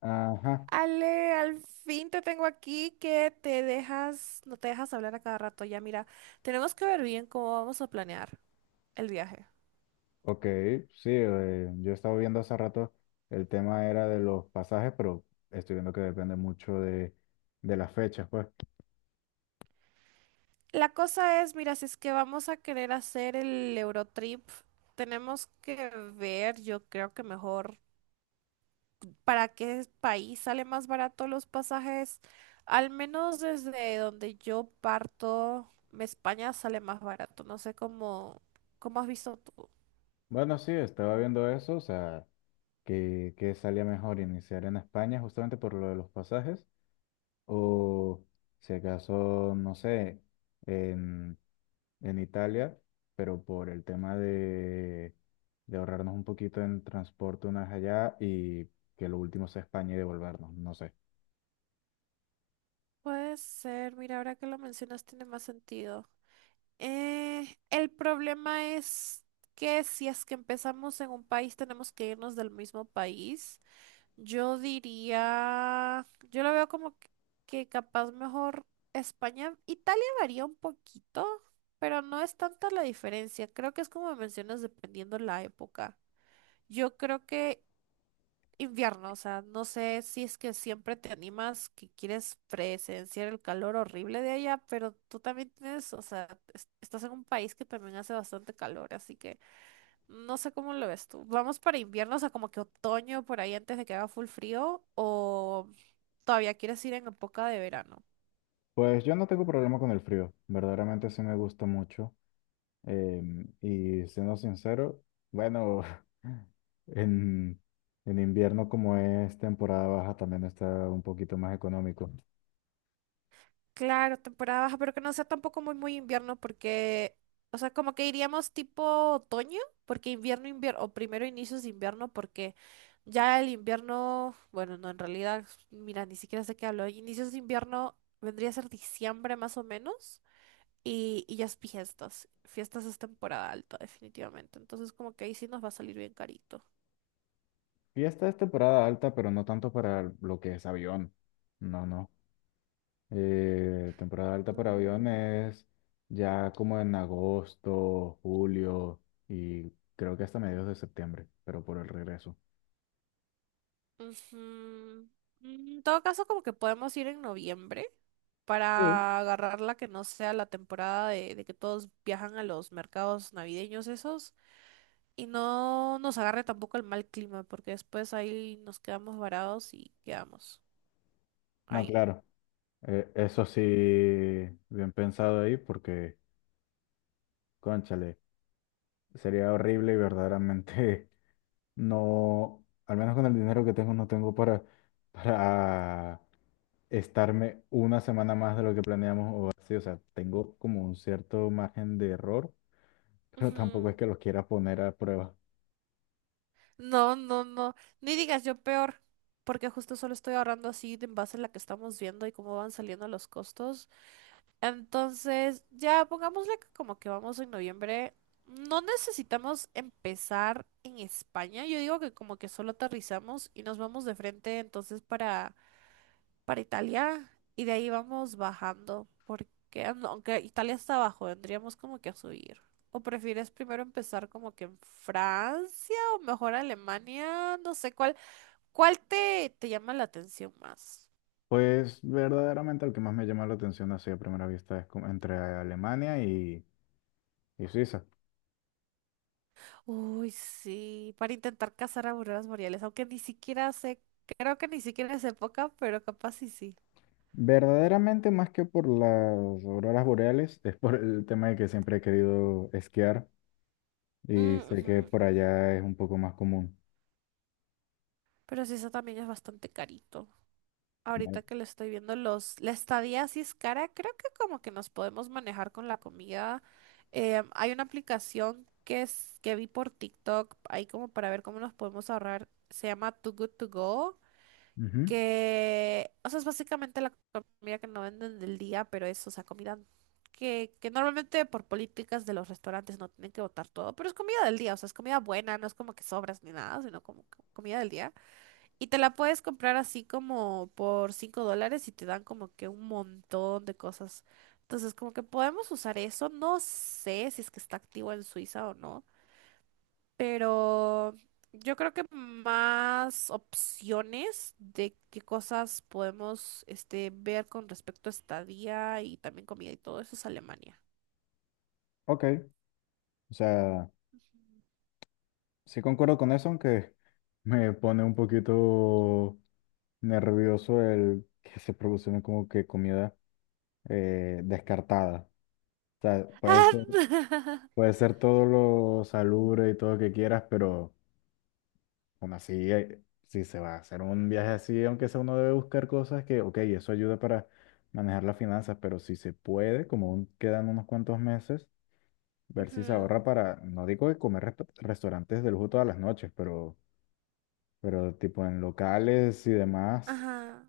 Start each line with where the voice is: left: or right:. left: Ajá,
right: Ale, al fin te tengo aquí que te dejas, no te dejas hablar a cada rato. Ya, mira, tenemos que ver bien cómo vamos a planear el viaje.
left: ok, sí, yo estaba viendo hace rato, el tema era de los pasajes, pero estoy viendo que depende mucho de las fechas, pues.
right: La cosa es, mira, si es que vamos a querer hacer el Eurotrip, tenemos que ver, yo creo que mejor, para qué país sale más barato los pasajes. Al menos desde donde yo parto, España sale más barato. No sé cómo has visto tú.
left: Bueno, sí, estaba viendo eso, o sea, que salía mejor iniciar en España justamente por lo de los pasajes, o si acaso, no sé, en, en Italia, pero por el tema de ahorrarnos un poquito en transporte una vez allá y que lo último sea España y devolvernos, no sé.
right: Puede ser, mira, ahora que lo mencionas tiene más sentido. El problema es que si es que empezamos en un país, tenemos que irnos del mismo país. Yo diría, yo lo veo como que capaz mejor España, Italia varía un poquito, pero no es tanta la diferencia. Creo que es como mencionas, dependiendo la época. Yo creo que invierno, o sea, no sé si es que siempre te animas, que quieres presenciar el calor horrible de allá, pero tú también tienes, o sea, estás en un país que también hace bastante calor, así que no sé cómo lo ves tú. ¿Vamos para invierno, o sea, como que otoño por ahí antes de que haga full frío o todavía quieres ir en época de verano?
left: Pues yo no tengo problema con el frío, verdaderamente sí me gusta mucho. Y siendo sincero, bueno, en, en invierno como es temporada baja también está un poquito más económico.
right: Claro, temporada baja, pero que no sea tampoco muy, muy invierno porque, o sea, como que iríamos tipo otoño, porque invierno, invierno, o primero inicios de invierno, porque ya el invierno, bueno, no, en realidad, mira, ni siquiera sé qué hablo, inicios de invierno vendría a ser diciembre más o menos, y ya es fiestas, fiestas es temporada alta definitivamente, entonces como que ahí sí nos va a salir bien carito.
left: Y esta es temporada alta, pero no tanto para lo que es avión. No, no. Temporada alta para avión
right: Mm.
left: es ya como en agosto, julio y creo que hasta mediados de septiembre, pero por el regreso.
right: Ujú. Mm, En todo caso, como que podemos ir en noviembre
left: Sí.
right: para agarrar la que no sea la temporada de que todos viajan a los mercados navideños esos y no nos agarre tampoco el mal clima porque después ahí nos quedamos varados y quedamos
left: No,
right: ahí.
left: claro. Eso sí, bien pensado ahí, porque, cónchale, sería horrible y verdaderamente no, al menos con el dinero que tengo, no tengo para estarme una semana más de lo que planeamos o así. O sea, tengo como un cierto margen de error, pero tampoco es
right: Ujú.
left: que los quiera poner a prueba.
right: No, no, no. Ni digas yo peor porque justo solo estoy ahorrando así de en base a la que estamos viendo y cómo van saliendo los costos. Entonces, ya pongámosle que como que vamos en noviembre. No necesitamos empezar en España. Yo digo que como que solo aterrizamos y nos vamos de frente entonces para Italia y de ahí vamos bajando. Porque aunque Italia está abajo, tendríamos como que a subir. ¿O prefieres primero empezar como que en Francia o mejor Alemania? No sé, cuál te llama la atención más?
left: Pues verdaderamente el que más me llama la atención así a primera vista es como entre Alemania y Suiza.
right: Uy, sí, para intentar cazar auroras boreales, aunque ni siquiera sé, creo que ni siquiera es época, pero capaz sí sí.
left: Verdaderamente, más que por las auroras boreales, es por el tema de que siempre he querido esquiar y
right: Mm,
left: sé que
right: ujú.
left: por allá es un poco más común.
right: Pero sí, eso también es bastante carito. Ahorita
left: Vale.
right: que lo estoy viendo, la estadía sí es cara, creo que como que nos podemos manejar con la comida. Hay una aplicación que es, que vi por TikTok, ahí como para ver cómo nos podemos ahorrar, se llama Too Good To Go.
left: Ujú.
right: Que, o sea, es básicamente la comida que no venden del día, pero es, o sea, comida que normalmente por políticas de los restaurantes no tienen que botar todo, pero es comida del día, o sea, es comida buena, no es como que sobras ni nada, sino como comida del día. Y te la puedes comprar así como por $5 y te dan como que un montón de cosas. Entonces, como que podemos usar eso, no sé si es que está activo en Suiza o no, pero yo creo que más opciones de qué cosas podemos este, ver con respecto a estadía y también comida y todo eso es Alemania.
left: Ok, o sea, sí concuerdo con eso, aunque me pone un poquito nervioso el que se producen como que comida descartada. O sea,
right: Ah,
left: puede ser todo lo salubre y todo lo que quieras, pero aún así, si se va a hacer un viaje así, aunque sea uno debe buscar cosas que, ok, eso ayuda para manejar las finanzas, pero si se puede, como aún quedan unos cuantos meses, ver si se
right: Ujú.
left: ahorra para, no digo que comer restaurantes de lujo todas las noches, pero tipo en locales y demás.
right: Ajá.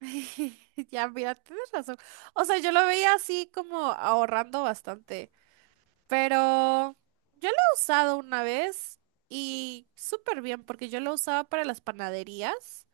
right: Ya, mira, tienes razón. O sea, yo lo veía así como ahorrando bastante, pero yo lo he usado una vez y súper bien porque yo lo usaba para las panaderías.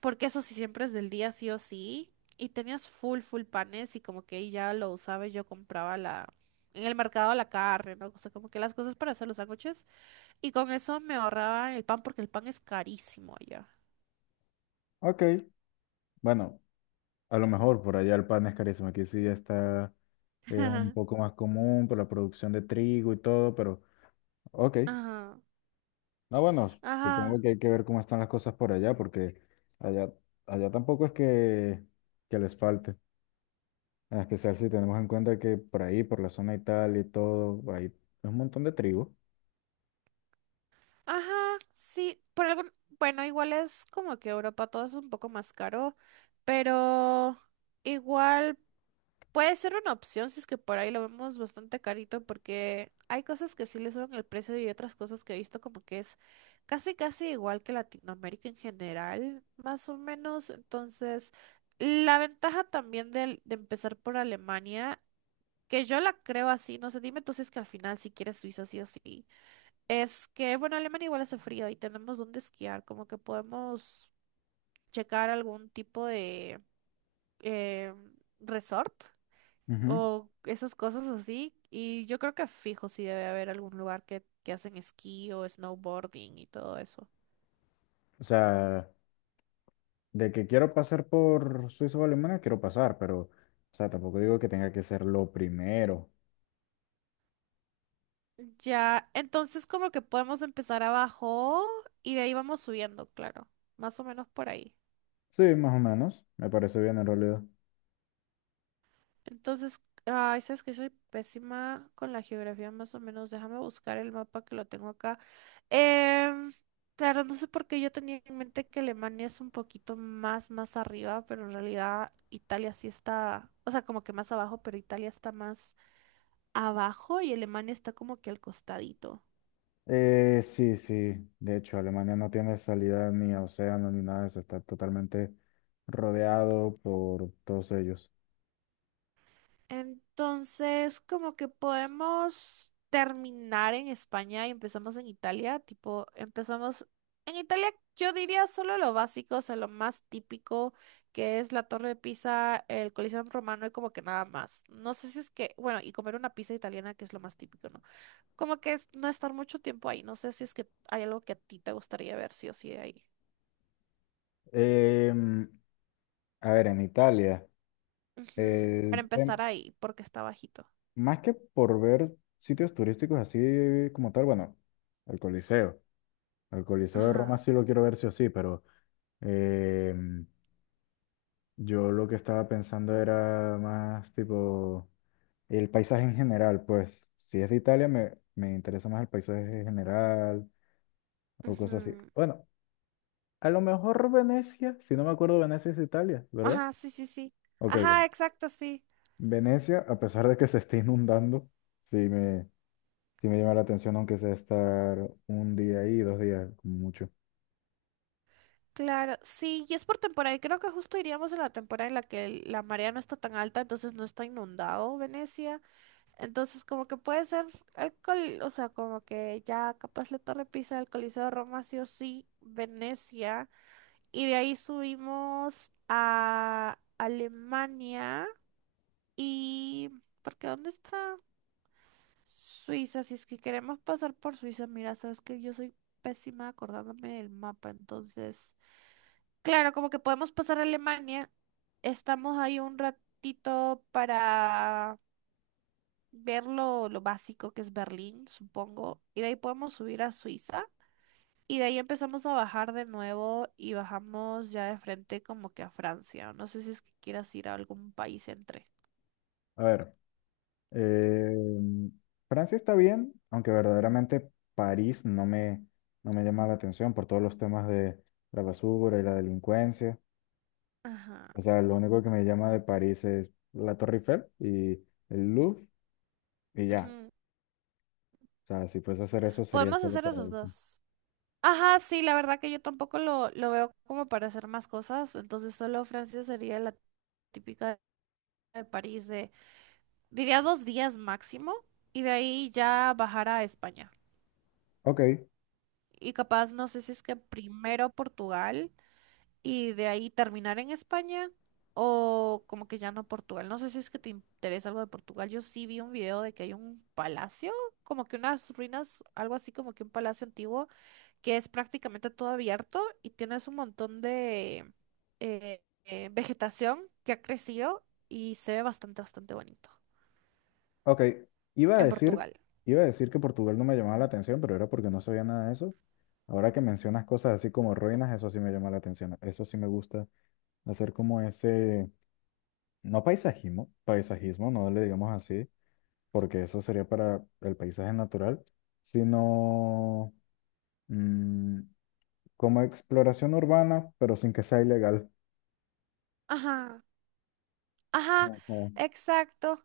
right: Porque eso sí siempre es del día sí o sí. Y tenías full, full panes y como que ahí ya lo usaba y yo compraba en el mercado la carne, ¿no? O sea, como que las cosas para hacer los sándwiches. Y con eso me ahorraba el pan porque el pan es carísimo allá.
left: Ok, bueno, a lo mejor por allá el pan es carísimo, aquí sí ya está, es un poco más común por la producción de trigo y todo, pero ok.
right: Ajá,
left: No, bueno, supongo
right: ajá,
left: que hay que ver cómo están las cosas por allá, porque allá, allá tampoco es que les falte. En especial si tenemos en cuenta que por ahí, por la zona y tal y todo, hay un montón de trigo.
right: ajá, sí, por algún, bueno, igual es como que Europa todo es un poco más caro, pero igual puede ser una opción si es que por ahí lo vemos bastante carito porque hay cosas que sí le suben el precio y otras cosas que he visto como que es casi casi igual que Latinoamérica en general, más o menos. Entonces, la ventaja también de, empezar por Alemania, que yo la creo así, no sé, dime tú si es que al final si quieres Suiza sí o sí, es que, bueno, Alemania igual hace frío y tenemos donde esquiar, como que podemos checar algún tipo de eh, resort
left: Ujú.
right: o esas cosas así. Y yo creo que fijo si debe haber algún lugar que hacen esquí o snowboarding y todo eso.
left: O sea, de que quiero pasar por Suiza o Alemania, quiero pasar, pero, o sea, tampoco digo que tenga que ser lo primero.
right: Ya, entonces como que podemos empezar abajo y de ahí vamos subiendo, claro. Más o menos por ahí.
left: Sí, más o menos, me parece bien en realidad.
right: Entonces, ay, sabes que soy pésima con la geografía, más o menos. Déjame buscar el mapa que lo tengo acá. Em, claro, no sé por qué yo tenía en mente que Alemania es un poquito más arriba, pero en realidad Italia sí está, o sea, como que más abajo, pero Italia está más abajo y Alemania está como que al costadito.
left: Sí, sí. De hecho, Alemania no tiene salida ni a océano ni nada de eso. Está totalmente rodeado por todos ellos.
right: Entonces, como que podemos terminar en España y empezamos en Italia, tipo, empezamos en Italia, yo diría solo lo básico, o sea, lo más típico, que es la Torre de Pisa, el Coliseo Romano y como que nada más. No sé si es que, bueno, y comer una pizza italiana, que es lo más típico, ¿no? Como que es no estar mucho tiempo ahí, no sé si es que hay algo que a ti te gustaría ver, sí o sí, de ahí.
left: Em, a ver, en Italia,
right: Ujú,
left: el
right: para
left: tem-
right: empezar ahí, porque está bajito.
left: más que por ver sitios turísticos así como tal, bueno, el Coliseo. El Coliseo de Roma
right: Ajá.
left: sí lo quiero ver sí o sí, pero em, yo lo que estaba pensando era más tipo. El paisaje en general, pues, si es de Italia, me interesa más el paisaje en general o cosas así.
right: Ujú.
left: Bueno, a lo mejor Venecia, si no me acuerdo, Venecia es de Italia, ¿verdad?
right: Ajá, sí, sí, sí.
left: Ok,
right: Ajá,
left: bien.
right: exacto, sí.
left: Venecia, a pesar de que se esté inundando, sí me, sí me llama la atención, aunque sea estar un día ahí, dos días, como mucho.
right: Claro, sí, y es por temporada. Y creo que justo iríamos en la temporada en la que la marea no está tan alta, entonces no está inundado Venecia. Entonces, como que puede ser o sea, como que ya capaz la Torre Pisa, el Coliseo de Roma, sí o sí, Venecia. Y de ahí subimos a Alemania. Y, porque ¿dónde está? Suiza, si es que queremos pasar por Suiza, mira, sabes que yo soy pésima acordándome del mapa, entonces, claro, como que podemos pasar a Alemania, estamos ahí un ratito para ver lo básico que es Berlín, supongo, y de ahí podemos subir a Suiza, y de ahí empezamos a bajar de nuevo y bajamos ya de frente como que a Francia, no sé si es que quieras ir a algún país entre.
left: A ver, eh, Francia está bien, aunque verdaderamente París no me, no me llama la atención por todos los temas de la basura y la delincuencia.
right: Ajá.
left: O sea, lo único que me llama de París es la Torre Eiffel y el Louvre y ya.
right: Ujú.
left: O sea, si fuese a hacer eso sería
right: Podemos
left: solo
right: hacer
left: para
right: esos
left: eso.
right: dos. Ajá, sí, la verdad que yo tampoco lo veo como para hacer más cosas, entonces solo Francia sería la típica de París de, diría dos días máximo, y de ahí ya bajar a España.
left: Ok,
right: Y capaz, no sé si es que primero Portugal y de ahí terminar en España o como que ya no Portugal. No sé si es que te interesa algo de Portugal. Yo sí vi un video de que hay un palacio, como que unas ruinas, algo así como que un palacio antiguo que es prácticamente todo abierto y tienes un montón de vegetación que ha crecido y se ve bastante, bastante bonito
left: ok. Iba a
right: en
left: decir,
right: Portugal.
left: iba a decir que Portugal no me llamaba la atención, pero era porque no sabía nada de eso. Ahora que mencionas cosas así como ruinas, eso sí me llama la atención. Eso sí me gusta hacer como ese, no paisajismo, paisajismo, no le digamos así, porque eso sería para el paisaje natural, sino... mm, como exploración urbana, pero sin que sea ilegal.
right: Ajá, ajá,
left: Ujú,
right: exacto.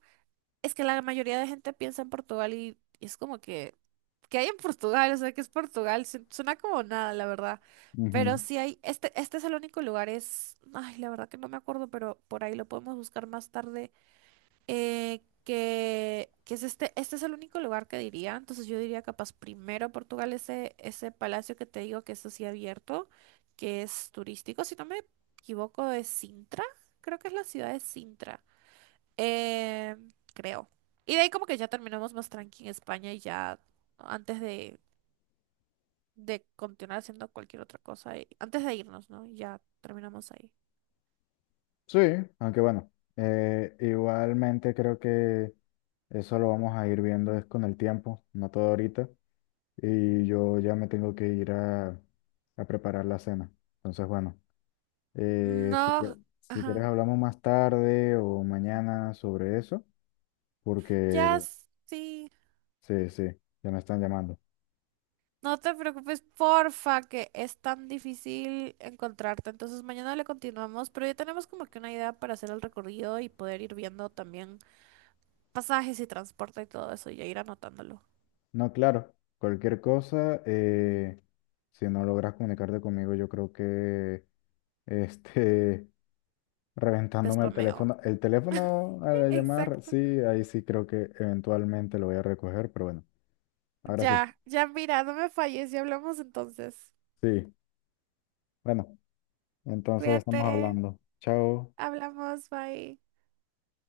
right: Es que la mayoría de gente piensa en Portugal y es como que, ¿qué hay en Portugal? O sea, ¿qué es Portugal? Suena como nada, la verdad. Pero
left: ujú.
right: sí hay, este, es el único lugar, es, ay, la verdad que no me acuerdo, pero por ahí lo podemos buscar más tarde que es este, es el único lugar que diría. Entonces yo diría capaz primero Portugal, ese palacio que te digo que es así abierto, que es turístico, si no me equivoco, de Sintra, creo que es la ciudad de Sintra, eh, creo. Y de ahí como que ya terminamos más tranqui en España y ya antes de continuar haciendo cualquier otra cosa, antes de irnos, ¿no? Y ya terminamos ahí.
left: Sí, aunque bueno, igualmente creo que eso lo vamos a ir viendo es con el tiempo, no todo ahorita. Y yo ya me tengo que ir a preparar la cena. Entonces, bueno, eh, si, que-
right: No,
left: si quieres
right: ajá.
left: hablamos más tarde o mañana sobre eso,
right: Ya
left: porque
right: sí.
left: sí, sí, ya me están llamando.
right: No te preocupes, porfa, que es tan difícil encontrarte. Entonces mañana le continuamos, pero ya tenemos como que una idea para hacer el recorrido y poder ir viendo también pasajes y transporte y todo eso y ya ir anotándolo.
left: No, claro, cualquier cosa, si no logras comunicarte conmigo, yo creo que este,
right: Te
left: reventándome
right: spameo.
left: el teléfono a la llamada,
right: Exacto.
left: sí, ahí sí creo que eventualmente lo voy a recoger, pero bueno, ahora sí,
right: Ya, ya mira, no me falles y hablamos entonces.
left: sí, bueno, entonces estamos
right: Cuídate,
left: hablando. Chao.
right: hablamos, bye.